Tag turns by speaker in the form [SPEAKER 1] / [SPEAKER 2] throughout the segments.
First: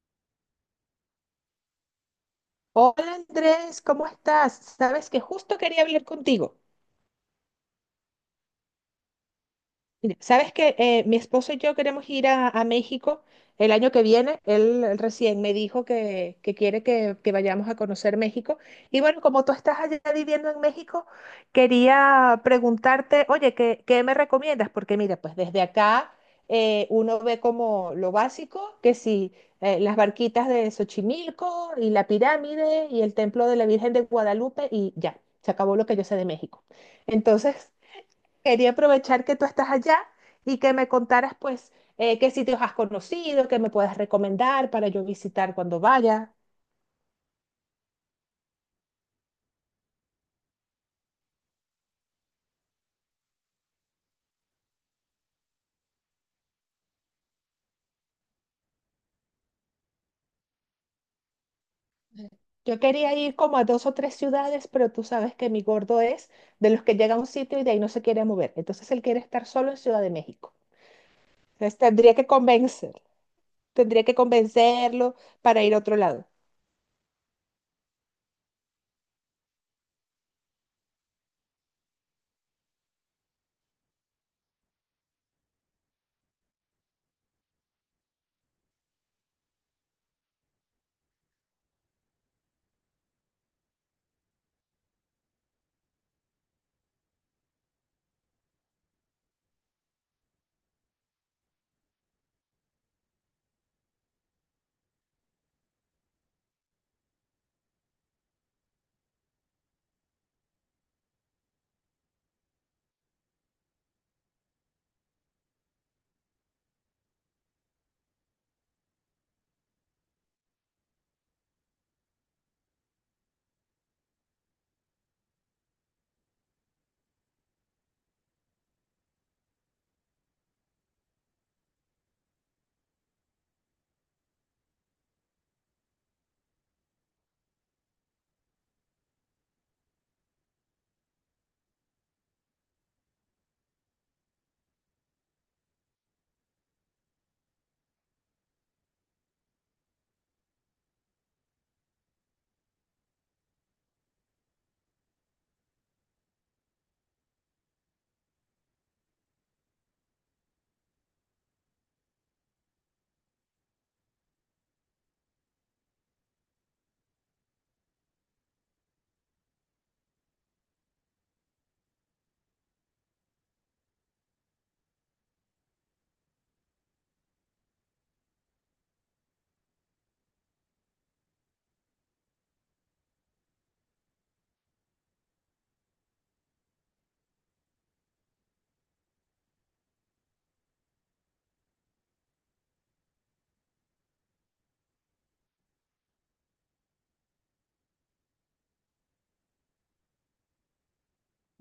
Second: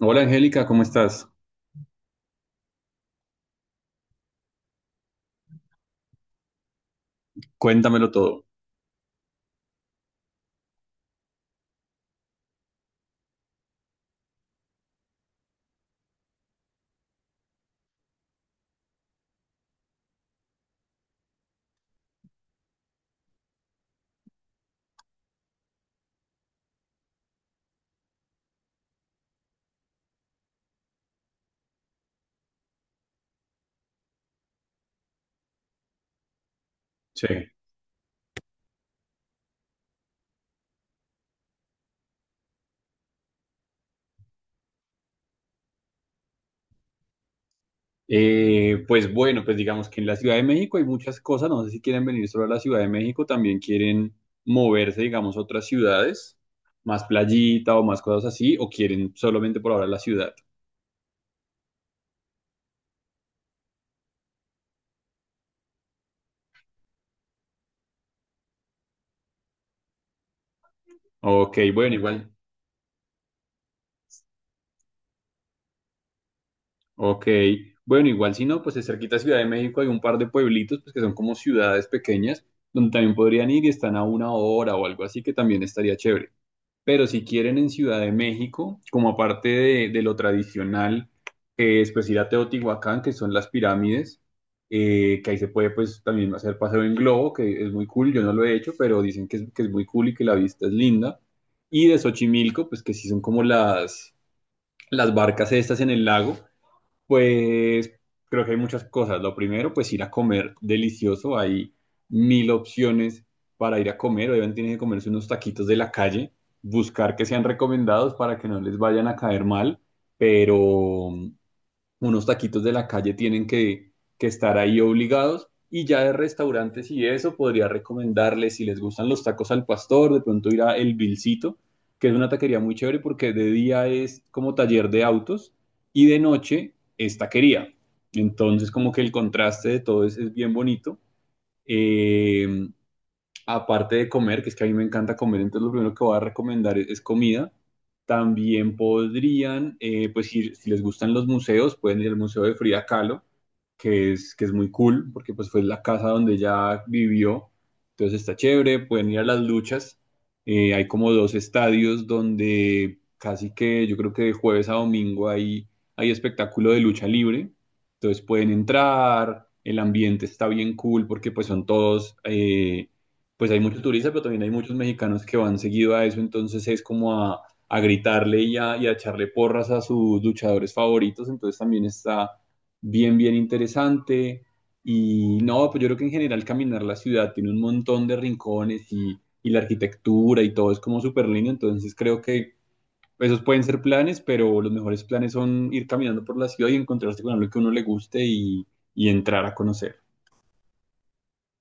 [SPEAKER 1] Hola Angélica, ¿cómo estás?
[SPEAKER 2] Hola Andrés, ¿cómo estás? Sabes que justo quería hablar contigo.
[SPEAKER 1] Cuéntamelo todo.
[SPEAKER 2] Mira, sabes que mi esposo y yo queremos ir a México el año que viene. Él recién me dijo que quiere que vayamos a conocer México. Y bueno, como tú estás allá viviendo en México, quería preguntarte, oye, ¿ qué me recomiendas? Porque mira, pues desde acá uno ve como lo básico, que si las barquitas de Xochimilco y la pirámide y el templo de la Virgen de Guadalupe y ya, se acabó lo que yo sé de México.
[SPEAKER 1] Sí.
[SPEAKER 2] Entonces, quería aprovechar que tú estás allá y que me contaras, pues, qué sitios has conocido, qué me puedes recomendar para yo visitar cuando vaya.
[SPEAKER 1] Pues bueno, pues digamos que en la Ciudad de México hay muchas cosas. No sé si quieren venir solo a la Ciudad de México, también quieren moverse, digamos, a otras ciudades, más playita o más cosas así, o quieren solamente por ahora la ciudad.
[SPEAKER 2] Yo quería ir como a dos o tres ciudades, pero tú sabes que mi gordo es de los que llega a un sitio y de ahí no se quiere mover. Entonces él quiere estar solo en Ciudad de México.
[SPEAKER 1] Ok,
[SPEAKER 2] Entonces
[SPEAKER 1] bueno,
[SPEAKER 2] tendría que
[SPEAKER 1] igual.
[SPEAKER 2] convencer, Tendría que convencerlo para ir a otro lado.
[SPEAKER 1] Ok, bueno, igual si no, pues de cerquita a Ciudad de México hay un par de pueblitos, pues que son como ciudades pequeñas, donde también podrían ir y están a una hora o algo así, que también estaría chévere. Pero si quieren en Ciudad de México, como aparte de, lo tradicional, que es pues ir a Teotihuacán, que son las pirámides, que ahí se puede pues también hacer paseo en globo, que es muy cool. Yo no lo he hecho, pero dicen que es, muy cool y que la vista es linda. Y de Xochimilco, pues que sí son como las, barcas estas en el lago. Pues creo que hay muchas cosas. Lo primero, pues ir a comer delicioso. Hay mil opciones para ir a comer. Obviamente tienen que comerse unos taquitos de la calle, buscar que sean recomendados para que no les vayan a caer mal, pero unos taquitos de la calle tienen que, estar ahí obligados. Y ya de restaurantes y eso, podría recomendarles, si les gustan los tacos al pastor, de pronto ir a El Vilcito, que es una taquería muy chévere porque de día es como taller de autos y de noche es taquería. Entonces, como que el contraste de todo es, bien bonito. Eh, Aparte de comer, que es que a mí me encanta comer, entonces lo primero que voy a recomendar es, comida. También podrían, pues ir, si les gustan los museos, pueden ir al Museo de Frida Kahlo, que es, muy cool, porque pues fue la casa donde ella vivió, entonces está chévere. Pueden ir a las luchas. Hay como dos estadios donde casi que yo creo que de jueves a domingo hay, espectáculo de lucha libre, entonces pueden entrar. El ambiente está bien cool porque pues son todos. Pues hay muchos turistas, pero también hay muchos mexicanos que van seguido a eso, entonces es como a, gritarle y a, echarle porras a sus luchadores favoritos, entonces también está bien, bien interesante. Y no, pues yo creo que en general caminar la ciudad tiene un montón de rincones y, la arquitectura y todo es como súper lindo, entonces creo que esos pueden ser planes, pero los mejores planes son ir caminando por la ciudad y encontrarse con algo que a uno le guste y, entrar a conocer.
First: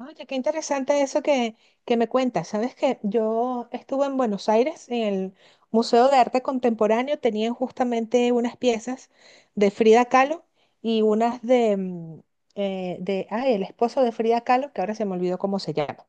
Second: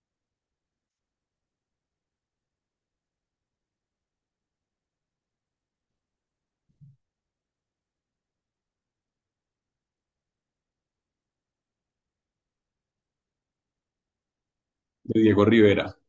[SPEAKER 2] Oye, qué interesante eso que me cuentas. Sabes que yo estuve en Buenos Aires, en el Museo de Arte Contemporáneo, tenían justamente unas piezas de Frida Kahlo y unas de, de ay, el esposo de Frida Kahlo, que ahora se me
[SPEAKER 1] De
[SPEAKER 2] olvidó
[SPEAKER 1] Diego
[SPEAKER 2] cómo se
[SPEAKER 1] Rivera.
[SPEAKER 2] llama.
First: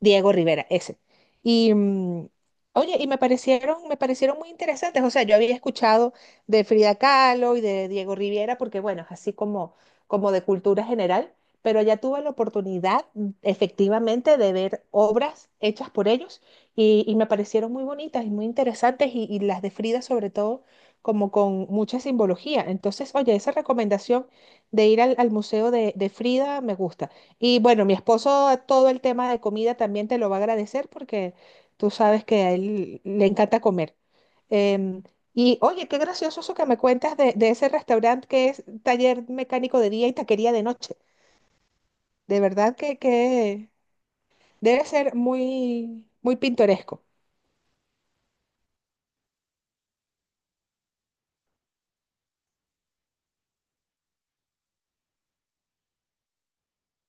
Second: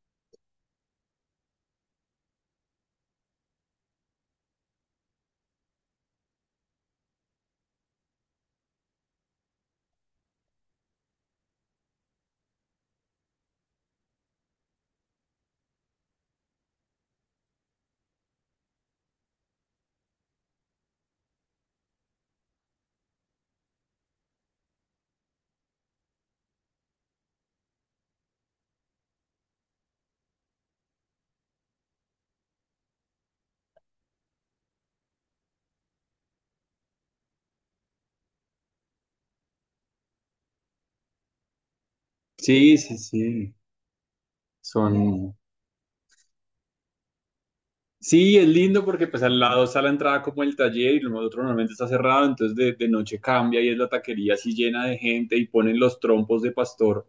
[SPEAKER 2] Diego Rivera, ese. Y mm, Oye, y me parecieron muy interesantes. O sea, yo había escuchado de Frida Kahlo y de Diego Rivera, porque bueno, es así como de cultura general, pero ya tuve la oportunidad efectivamente de ver obras hechas por ellos y me parecieron muy bonitas y muy interesantes, y las de Frida sobre todo, como con mucha simbología. Entonces, oye, esa recomendación de ir al museo de Frida me gusta. Y bueno, mi esposo todo el tema de comida también te lo va a agradecer porque tú sabes que a él le encanta comer. Em, y oye, qué gracioso eso que me cuentas de ese restaurante que es taller mecánico de día y taquería de noche. De
[SPEAKER 1] Sí,
[SPEAKER 2] verdad
[SPEAKER 1] sí, sí.
[SPEAKER 2] que debe ser
[SPEAKER 1] Son,
[SPEAKER 2] muy, muy pintoresco.
[SPEAKER 1] Sí, es lindo porque pues al lado está la entrada como el taller y lo otro normalmente está cerrado, entonces de, noche cambia y es la taquería así llena de gente y ponen los trompos de pastor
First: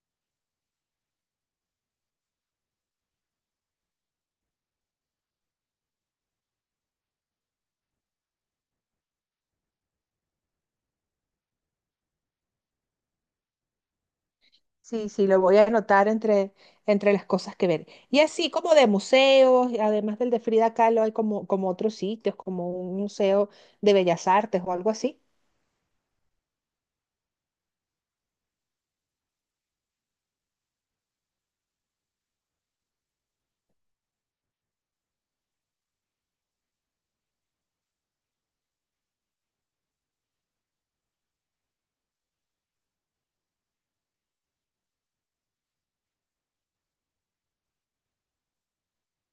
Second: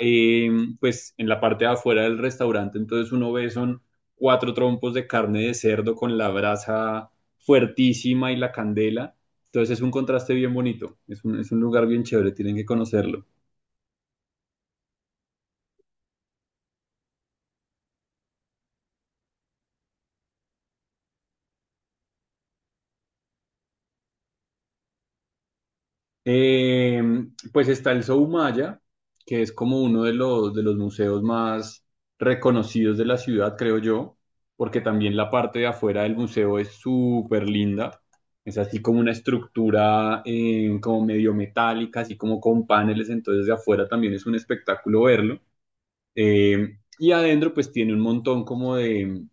[SPEAKER 1] eh, pues en la parte de afuera del restaurante, entonces uno ve son cuatro trompos de carne de cerdo con la brasa fuertísima y la candela, entonces es un contraste bien bonito. Es un, lugar bien chévere, tienen que conocerlo.
[SPEAKER 2] Sí, sí, lo voy a anotar entre las cosas que ver. Y así como de museos, y además del de Frida Kahlo, hay como otros sitios, como un museo de bellas artes o algo así.
[SPEAKER 1] Eh, pues está el Soumaya, que es como uno de los, museos más reconocidos de la ciudad, creo yo, porque también la parte de afuera del museo es súper linda. Es así como una estructura como medio metálica, así como con paneles, entonces de afuera también es un espectáculo verlo. Y adentro pues tiene un montón como de,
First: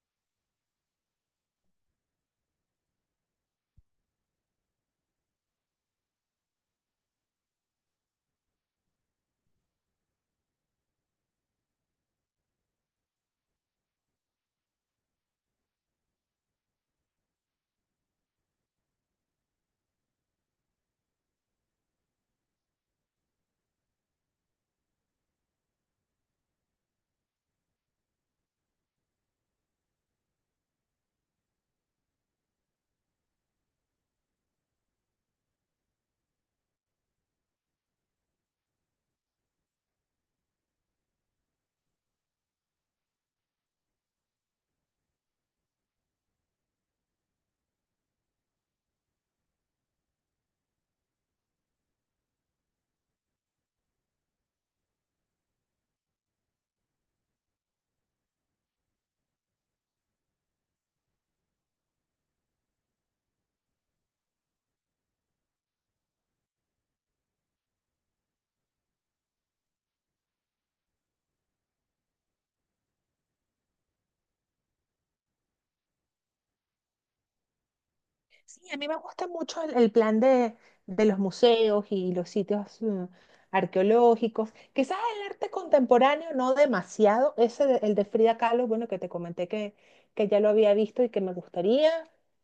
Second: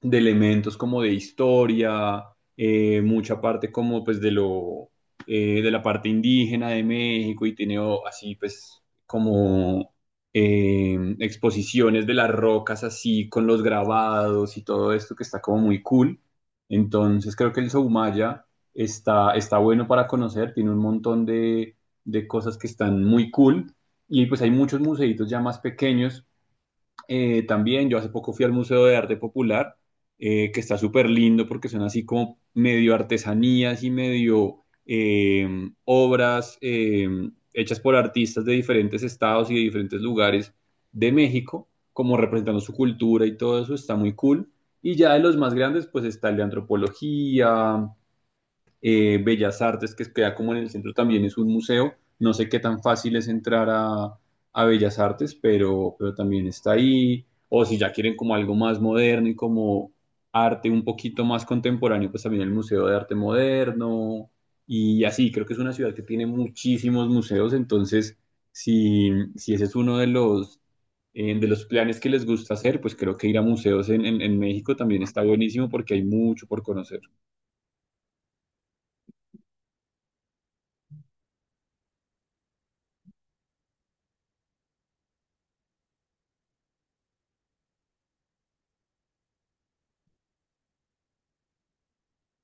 [SPEAKER 1] elementos como de historia, mucha parte como pues de la parte indígena de México, y tiene oh, así pues como exposiciones de las rocas así con los grabados y todo esto que está como muy cool. Entonces creo que el Soumaya está, bueno para conocer, tiene un montón de, cosas que están muy cool. Y pues hay muchos museitos ya más pequeños. También yo hace poco fui al Museo de Arte Popular, que está súper lindo porque son así como medio artesanías y medio obras hechas por artistas de diferentes estados y de diferentes lugares de México, como representando su cultura y todo eso. Está muy cool. Y ya de los más grandes, pues está el de antropología, Bellas Artes, que queda como en el centro, también es un museo. No sé qué tan fácil es entrar a, Bellas Artes, pero, también está ahí. O si ya quieren como algo más moderno y como arte un poquito más contemporáneo, pues también el Museo de Arte Moderno. Y así, creo que es una ciudad que tiene muchísimos museos, entonces si, ese es uno de los, planes que les gusta hacer, pues creo que ir a museos en, México también está buenísimo porque hay mucho por conocer.
[SPEAKER 2] Sí, a mí me gusta mucho el plan de los museos y los sitios arqueológicos. Quizás el arte contemporáneo no demasiado. El de Frida Kahlo, bueno, que te comenté que ya lo había visto y que me gustaría,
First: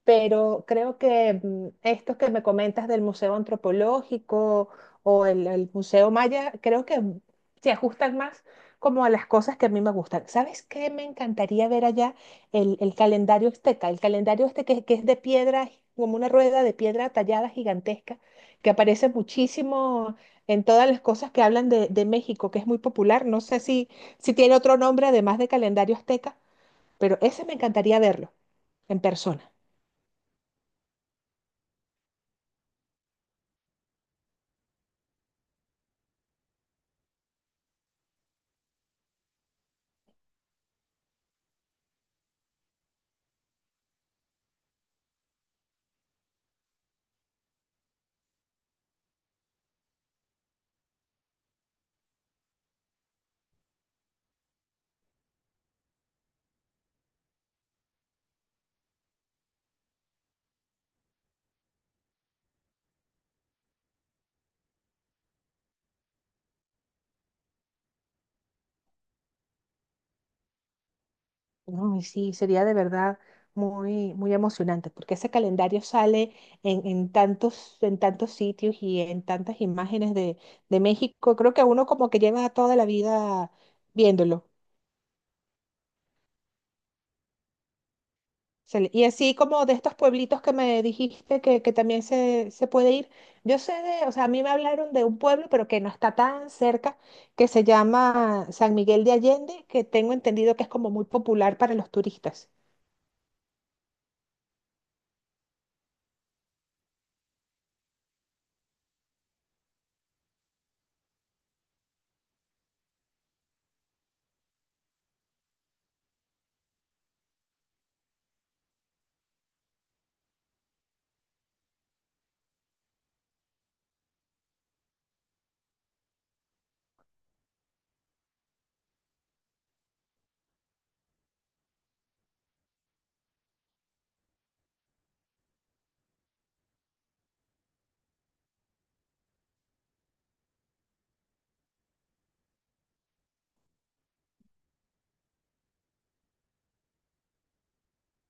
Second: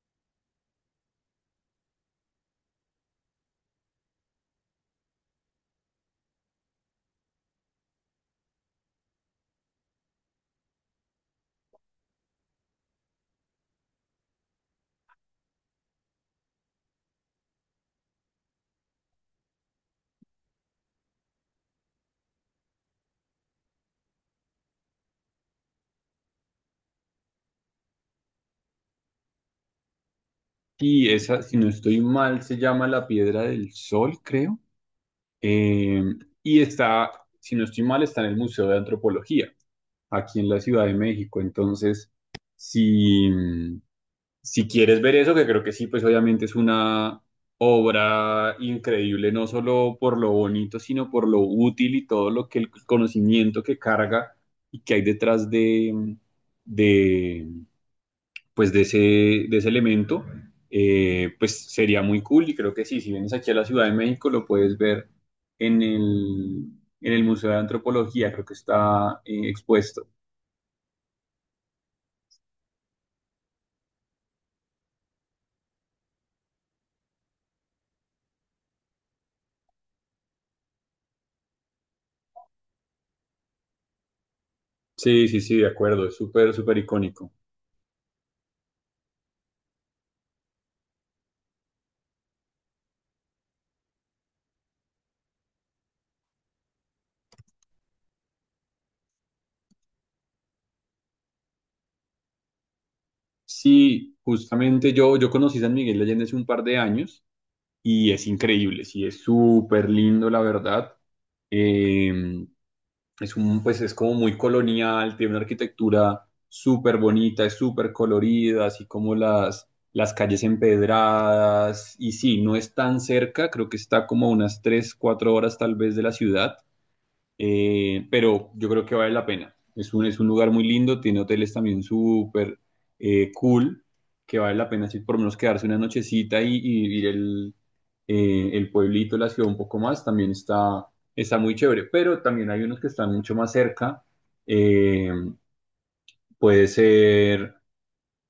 [SPEAKER 2] pero creo que estos que me comentas del Museo Antropológico o el Museo Maya, creo que se ajustan más como a las cosas que a mí me gustan. ¿Sabes qué me encantaría ver allá? El calendario azteca, el calendario este que es de piedra, como una rueda de piedra tallada gigantesca, que aparece muchísimo en todas las cosas que hablan de México, que es muy popular. No sé si, si tiene otro nombre además de calendario azteca, pero ese me encantaría verlo en persona.
[SPEAKER 1] Y esa, si no estoy mal, se llama la Piedra del Sol, creo. Eh, y está, si no estoy mal, está en el Museo de Antropología, aquí en la Ciudad de México. Entonces, si, si quieres ver eso, que creo que sí, pues obviamente es una obra increíble, no solo por lo bonito, sino por lo útil y todo lo que el conocimiento que carga y que hay detrás de, de, pues de ese, elemento. Pues sería muy cool y creo que sí, si vienes aquí a la Ciudad de México lo puedes ver en el, Museo de Antropología, creo que está expuesto.
[SPEAKER 2] No, y sí, sería de verdad muy, muy emocionante, porque ese calendario sale en tantos sitios y en tantas imágenes de México. Creo que uno como que lleva toda la vida viéndolo.
[SPEAKER 1] Sí, sí, sí, de acuerdo, es súper, súper icónico.
[SPEAKER 2] Y así como de estos pueblitos que me dijiste que también se puede ir, yo sé de, o sea, a mí me hablaron de un pueblo, pero que no está tan cerca, que se llama San Miguel de Allende, que tengo entendido que es como muy popular para los turistas.
[SPEAKER 1] Sí, justamente yo, conocí San Miguel de Allende hace un par de años, y es increíble. Sí, es súper lindo, la verdad. Eh, pues es como muy colonial, tiene una arquitectura súper bonita, es súper colorida, así como las, calles empedradas. Y sí, no es tan cerca, creo que está como a unas 3-4 horas tal vez de la ciudad, pero yo creo que vale la pena. Es un, lugar muy lindo, tiene hoteles también súper cool, que vale la pena así por lo menos quedarse una nochecita y, vivir el, pueblito, la ciudad un poco más. También está, muy chévere. Pero también hay unos que están mucho más cerca. Eh, Puede ser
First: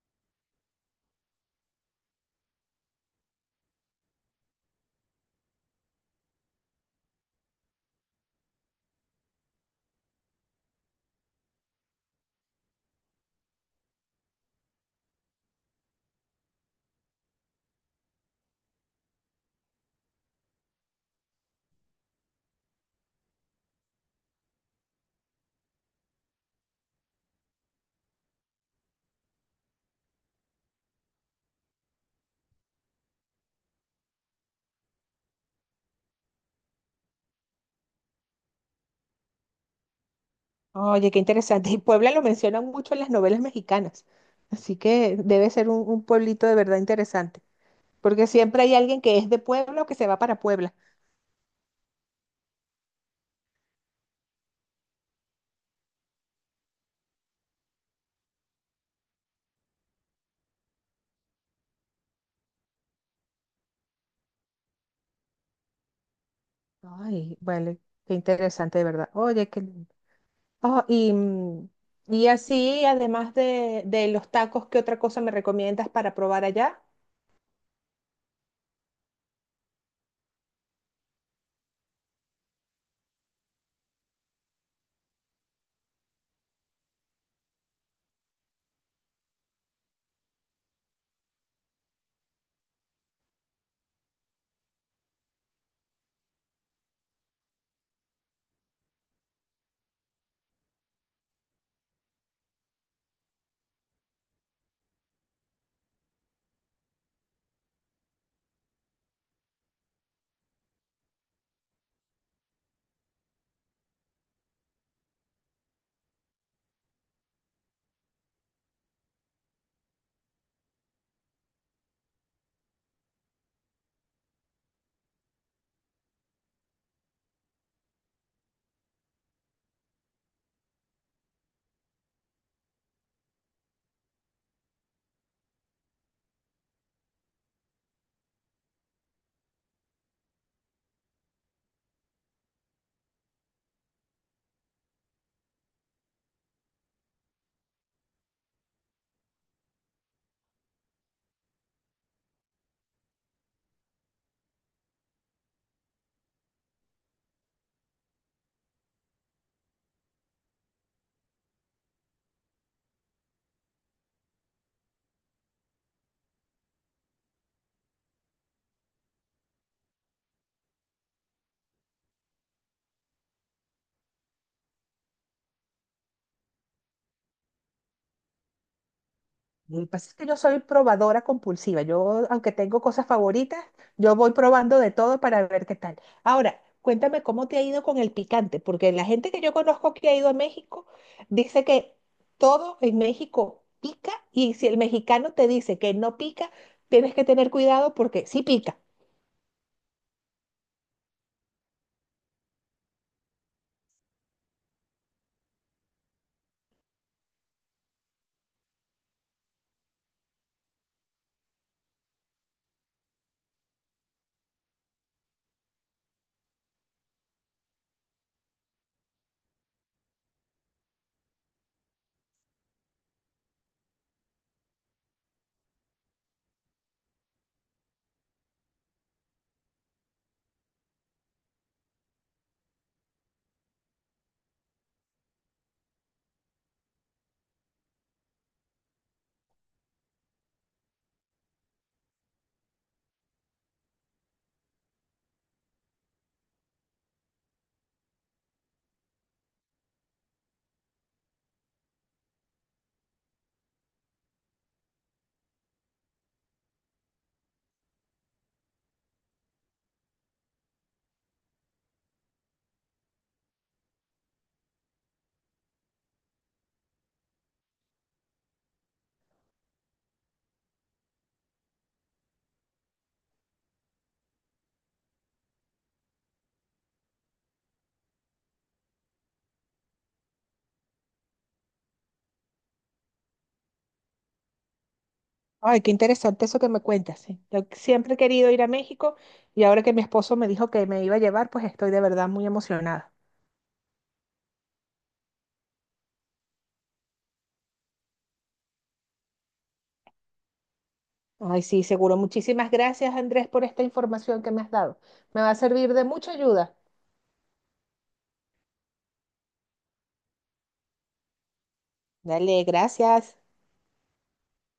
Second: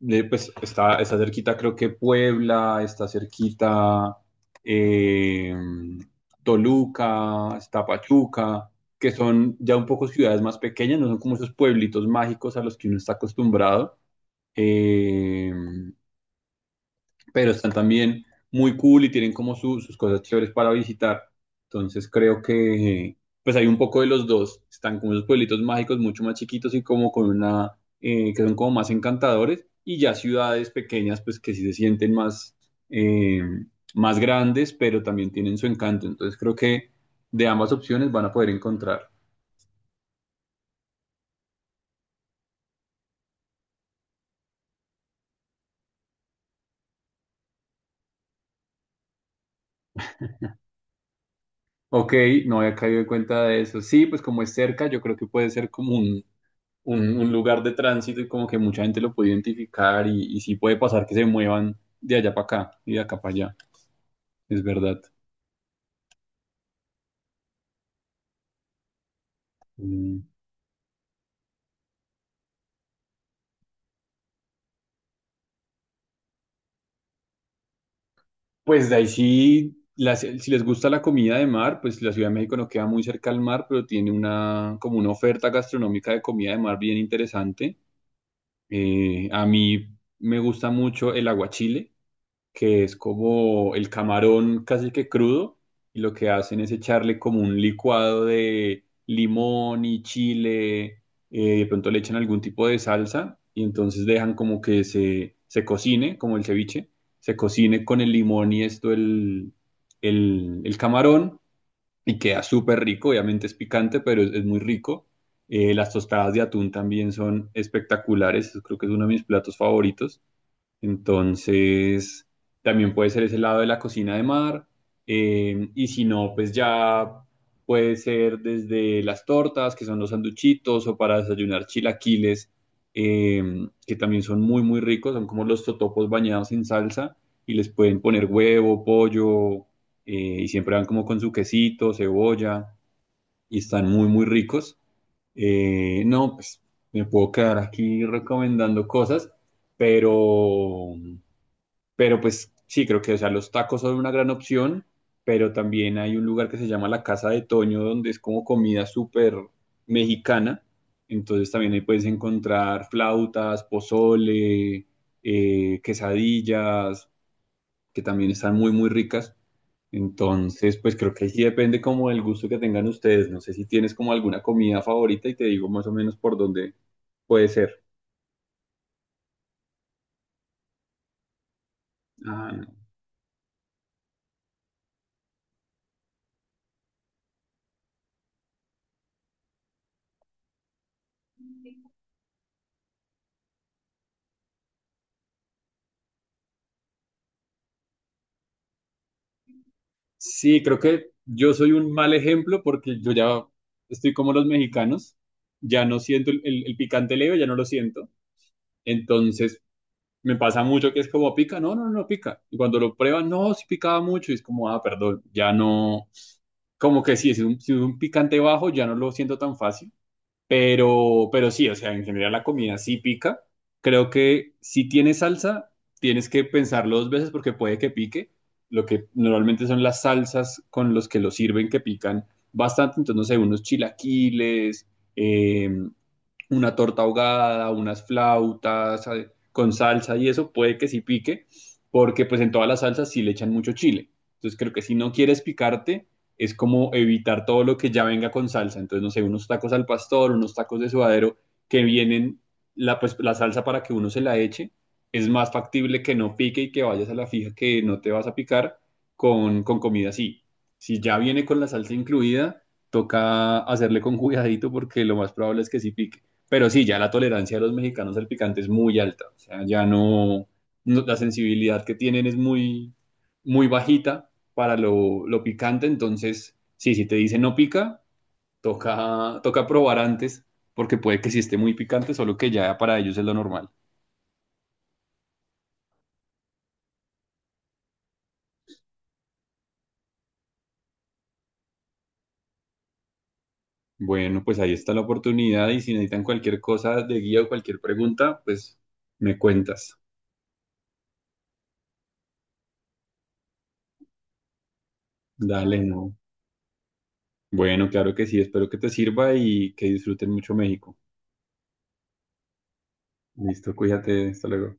[SPEAKER 1] pues está, cerquita, creo que Puebla, está cerquita, eh, Toluca, está Pachuca, que son ya un poco ciudades más pequeñas, no son como esos pueblitos mágicos a los que uno está acostumbrado. Eh, pero están también muy cool y tienen como sus cosas chéveres para visitar. Entonces creo que pues hay un poco de los dos. Están como esos pueblitos mágicos mucho más chiquitos y como que son como más encantadores, y ya ciudades pequeñas pues que sí se sienten más, eh, grandes, pero también tienen su encanto. Entonces creo que de ambas opciones van a poder encontrar.
[SPEAKER 2] Oye, qué interesante. Y Puebla lo mencionan mucho en las novelas mexicanas, así que debe ser un pueblito de verdad interesante, porque siempre hay alguien que es de Puebla o que se va para Puebla.
[SPEAKER 1] Ok, no había caído en cuenta de eso. Sí, pues como es cerca, yo creo que puede ser como un, lugar de tránsito, y como que mucha gente lo puede identificar y, sí puede pasar que se muevan de allá para acá y de acá para allá, es verdad.
[SPEAKER 2] Ay, vale, qué interesante de verdad.
[SPEAKER 1] Mm.
[SPEAKER 2] Ah, y, mm, y así, además de los tacos, ¿qué otra cosa me recomiendas para probar allá?
[SPEAKER 1] Pues de ahí sí, si les gusta la comida de mar, pues la Ciudad de México no queda muy cerca al mar, pero tiene como una oferta gastronómica de comida de mar bien interesante. A mí me gusta mucho el aguachile, que es como el camarón casi que crudo, y lo que hacen es echarle como un licuado de limón y chile, de pronto le echan algún tipo de salsa, y entonces dejan como que se, cocine, como el ceviche, se cocine con el limón y esto el, camarón, y queda súper rico. Obviamente es picante, pero es, muy rico. Las tostadas de atún también son espectaculares, creo que es uno de mis platos favoritos. Entonces, también puede ser ese lado de la cocina de mar. Y si no, pues ya puede ser desde las tortas, que son los sanduchitos, o para desayunar chilaquiles, eh, que también son muy, muy ricos. Son como los totopos bañados en salsa y les pueden poner huevo, pollo, y siempre van como con su quesito, cebolla, y están muy, muy ricos. No, pues me puedo quedar aquí recomendando cosas, pero... Pero pues sí, creo que, o sea, los tacos son una gran opción, pero también hay un lugar que se llama la Casa de Toño, donde es como comida súper mexicana. Entonces también ahí puedes encontrar flautas, pozole, quesadillas, que también están muy, muy ricas. Entonces, pues creo que ahí sí depende como del gusto que tengan ustedes. No sé si tienes como alguna comida favorita y te digo más o menos por dónde puede ser.
[SPEAKER 2] Lo que pasa es que yo soy probadora compulsiva. Yo, aunque
[SPEAKER 1] Ah,
[SPEAKER 2] tengo cosas favoritas, yo voy probando de todo para ver qué tal. Ahora, cuéntame cómo te ha ido con el picante, porque la gente que yo conozco que ha ido a México dice que todo en México pica y si el mexicano te dice que no pica, tienes que tener cuidado porque sí pica.
[SPEAKER 1] sí, creo que yo soy un mal ejemplo porque yo ya estoy como los mexicanos, ya no siento el, picante leve, ya no lo siento. Entonces me pasa mucho que es como pica, no, no, no no, pica. Y cuando lo prueban, no, sí picaba mucho y es como, ah, perdón, ya no, como que sí, si es un, picante bajo, ya no lo siento tan fácil. Pero sí, o sea, en general la comida sí pica. Creo que si tienes salsa, tienes que pensarlo dos veces porque puede que pique. Lo que normalmente son las salsas con los que lo sirven que pican bastante. Entonces, no sé, unos chilaquiles, em, una torta ahogada, unas flautas con salsa y eso puede que sí pique, porque pues en todas las salsas sí le echan mucho chile. Entonces creo que si no quieres picarte, es como evitar todo lo que ya venga con salsa. Entonces, no sé, unos tacos al pastor, unos tacos de suadero que vienen la salsa para que uno se la eche, es más factible que no pique y que vayas a la fija que no te vas a picar con, comida así. Si ya viene con la salsa incluida, toca hacerle con cuidadito porque lo más probable es que sí pique. Pero sí, ya la tolerancia de los mexicanos al picante es muy alta. O sea, ya no, la sensibilidad que tienen es muy, muy bajita para lo, picante. Entonces, sí, si te dicen no pica, toca, probar antes, porque puede que sí esté muy picante, solo que ya para ellos es lo normal.
[SPEAKER 2] Ay, qué interesante eso que me cuentas. Sí. Yo siempre he querido ir a México y ahora que mi esposo me dijo que me iba a llevar, pues estoy de verdad muy emocionada.
[SPEAKER 1] Bueno, pues ahí está la oportunidad y si necesitan cualquier cosa de guía o cualquier pregunta, pues me cuentas.
[SPEAKER 2] Ay, sí, seguro. Muchísimas gracias, Andrés, por esta información que me has dado. Me va a
[SPEAKER 1] Dale,
[SPEAKER 2] servir de
[SPEAKER 1] no.
[SPEAKER 2] mucha ayuda.
[SPEAKER 1] Bueno, claro que sí, espero que te sirva y que disfruten mucho México.
[SPEAKER 2] Dale, gracias.
[SPEAKER 1] Listo, cuídate, hasta luego.